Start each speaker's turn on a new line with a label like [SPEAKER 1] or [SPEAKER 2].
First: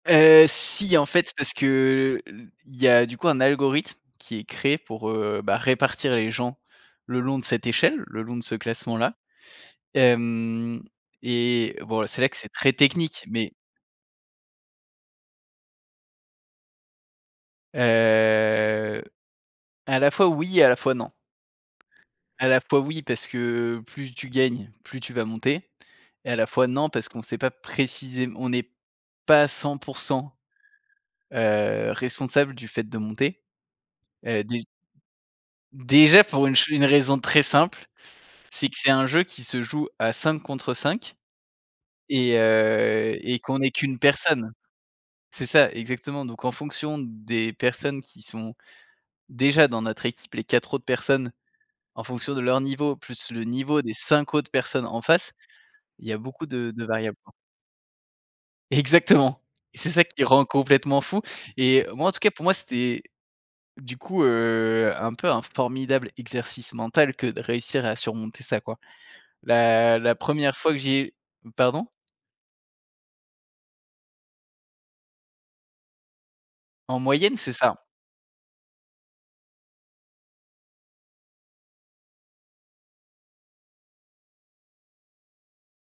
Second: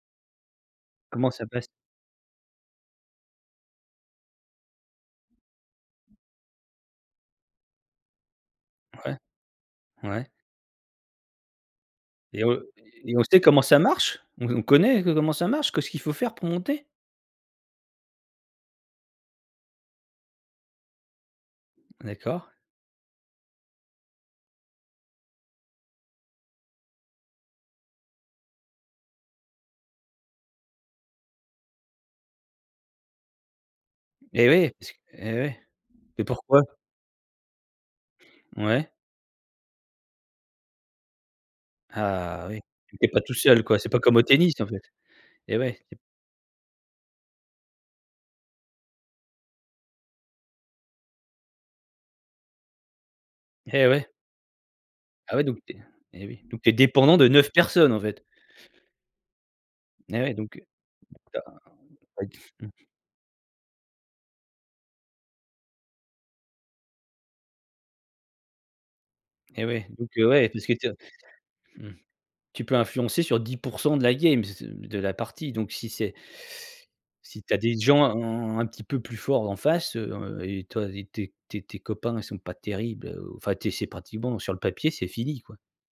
[SPEAKER 1] Heu, si en
[SPEAKER 2] Comment
[SPEAKER 1] fait
[SPEAKER 2] ça
[SPEAKER 1] parce
[SPEAKER 2] passe?
[SPEAKER 1] que, heu, l il y a du coup un algorithme qui est créé pour, heu, bah, répartir les gens le long de cette échelle, le long de ce classement-là.
[SPEAKER 2] Ouais. Ouais.
[SPEAKER 1] Hem, et bon là, c'est là que
[SPEAKER 2] Et
[SPEAKER 1] c'est
[SPEAKER 2] re
[SPEAKER 1] très
[SPEAKER 2] et et on
[SPEAKER 1] technique
[SPEAKER 2] sait
[SPEAKER 1] mais
[SPEAKER 2] comment ça marche? On on connaît co comment ça marche? Qu'est-ce qu'il faut faire pour monter?
[SPEAKER 1] Heu, à la fois oui et à la fois non.
[SPEAKER 2] D'accord.
[SPEAKER 1] À la fois oui, parce que plus tu gagnes, plus tu vas monter et à la fois non parce qu'on sait pas précisém on n'est pas à 100 % heu, responsable du fait de monter, heu,
[SPEAKER 2] Et
[SPEAKER 1] déj
[SPEAKER 2] oui parce que et oui, et
[SPEAKER 1] déjà pour une
[SPEAKER 2] pourquoi?
[SPEAKER 1] ch une raison très simple, c'est que c'est
[SPEAKER 2] Ouais.
[SPEAKER 1] un jeu qui se joue à 5 contre 5 et
[SPEAKER 2] Ah oui. Puis tu es
[SPEAKER 1] heu,
[SPEAKER 2] pas tout
[SPEAKER 1] et qu'on
[SPEAKER 2] seul
[SPEAKER 1] est
[SPEAKER 2] quoi, c'est pas
[SPEAKER 1] qu'1
[SPEAKER 2] comme au
[SPEAKER 1] personne.
[SPEAKER 2] tennis en fait?
[SPEAKER 1] C'est
[SPEAKER 2] Et
[SPEAKER 1] ça,
[SPEAKER 2] ouais et p
[SPEAKER 1] exactement, donc en fonction des personnes qui sont déjà dans notre équipe, les 4 autres personnes en fonction de leur niveau, plus le niveau
[SPEAKER 2] Et
[SPEAKER 1] des
[SPEAKER 2] ouais.
[SPEAKER 1] 5 autres personnes en face,
[SPEAKER 2] Ah ouais, donc tu es
[SPEAKER 1] il y a
[SPEAKER 2] et oui.
[SPEAKER 1] beaucoup
[SPEAKER 2] Donc tu
[SPEAKER 1] de
[SPEAKER 2] es
[SPEAKER 1] de
[SPEAKER 2] dépendant
[SPEAKER 1] variables.
[SPEAKER 2] de 9 personnes en fait?
[SPEAKER 1] Exactement et c'est ça
[SPEAKER 2] Et
[SPEAKER 1] qui
[SPEAKER 2] ouais
[SPEAKER 1] rend
[SPEAKER 2] donc, heu,
[SPEAKER 1] complètement fou
[SPEAKER 2] tu as un
[SPEAKER 1] et moi, en tout
[SPEAKER 2] ouais
[SPEAKER 1] cas pour
[SPEAKER 2] f
[SPEAKER 1] moi,
[SPEAKER 2] mmh.
[SPEAKER 1] c'était du coup, heu, un peu un formidable exercice mental que de réussir à surmonter ça quoi.
[SPEAKER 2] Et ouais
[SPEAKER 1] La
[SPEAKER 2] donc,
[SPEAKER 1] la
[SPEAKER 2] heu, ouais,
[SPEAKER 1] 1re
[SPEAKER 2] parce tu
[SPEAKER 1] fois que
[SPEAKER 2] es, heu
[SPEAKER 1] j'ai
[SPEAKER 2] mmh.
[SPEAKER 1] pardon?
[SPEAKER 2] Tu peux influencer sur 10 % de la game, s de la partie donc si c'est
[SPEAKER 1] En moyenne
[SPEAKER 2] si tu
[SPEAKER 1] c'est
[SPEAKER 2] as des
[SPEAKER 1] ça.
[SPEAKER 2] gens un un petit peu plus fort en face, heu et toi et tes tes tes copains ils sont pas terribles, heu, ou, enfin tes c'est pratiquement sur le papier c'est fini quoi?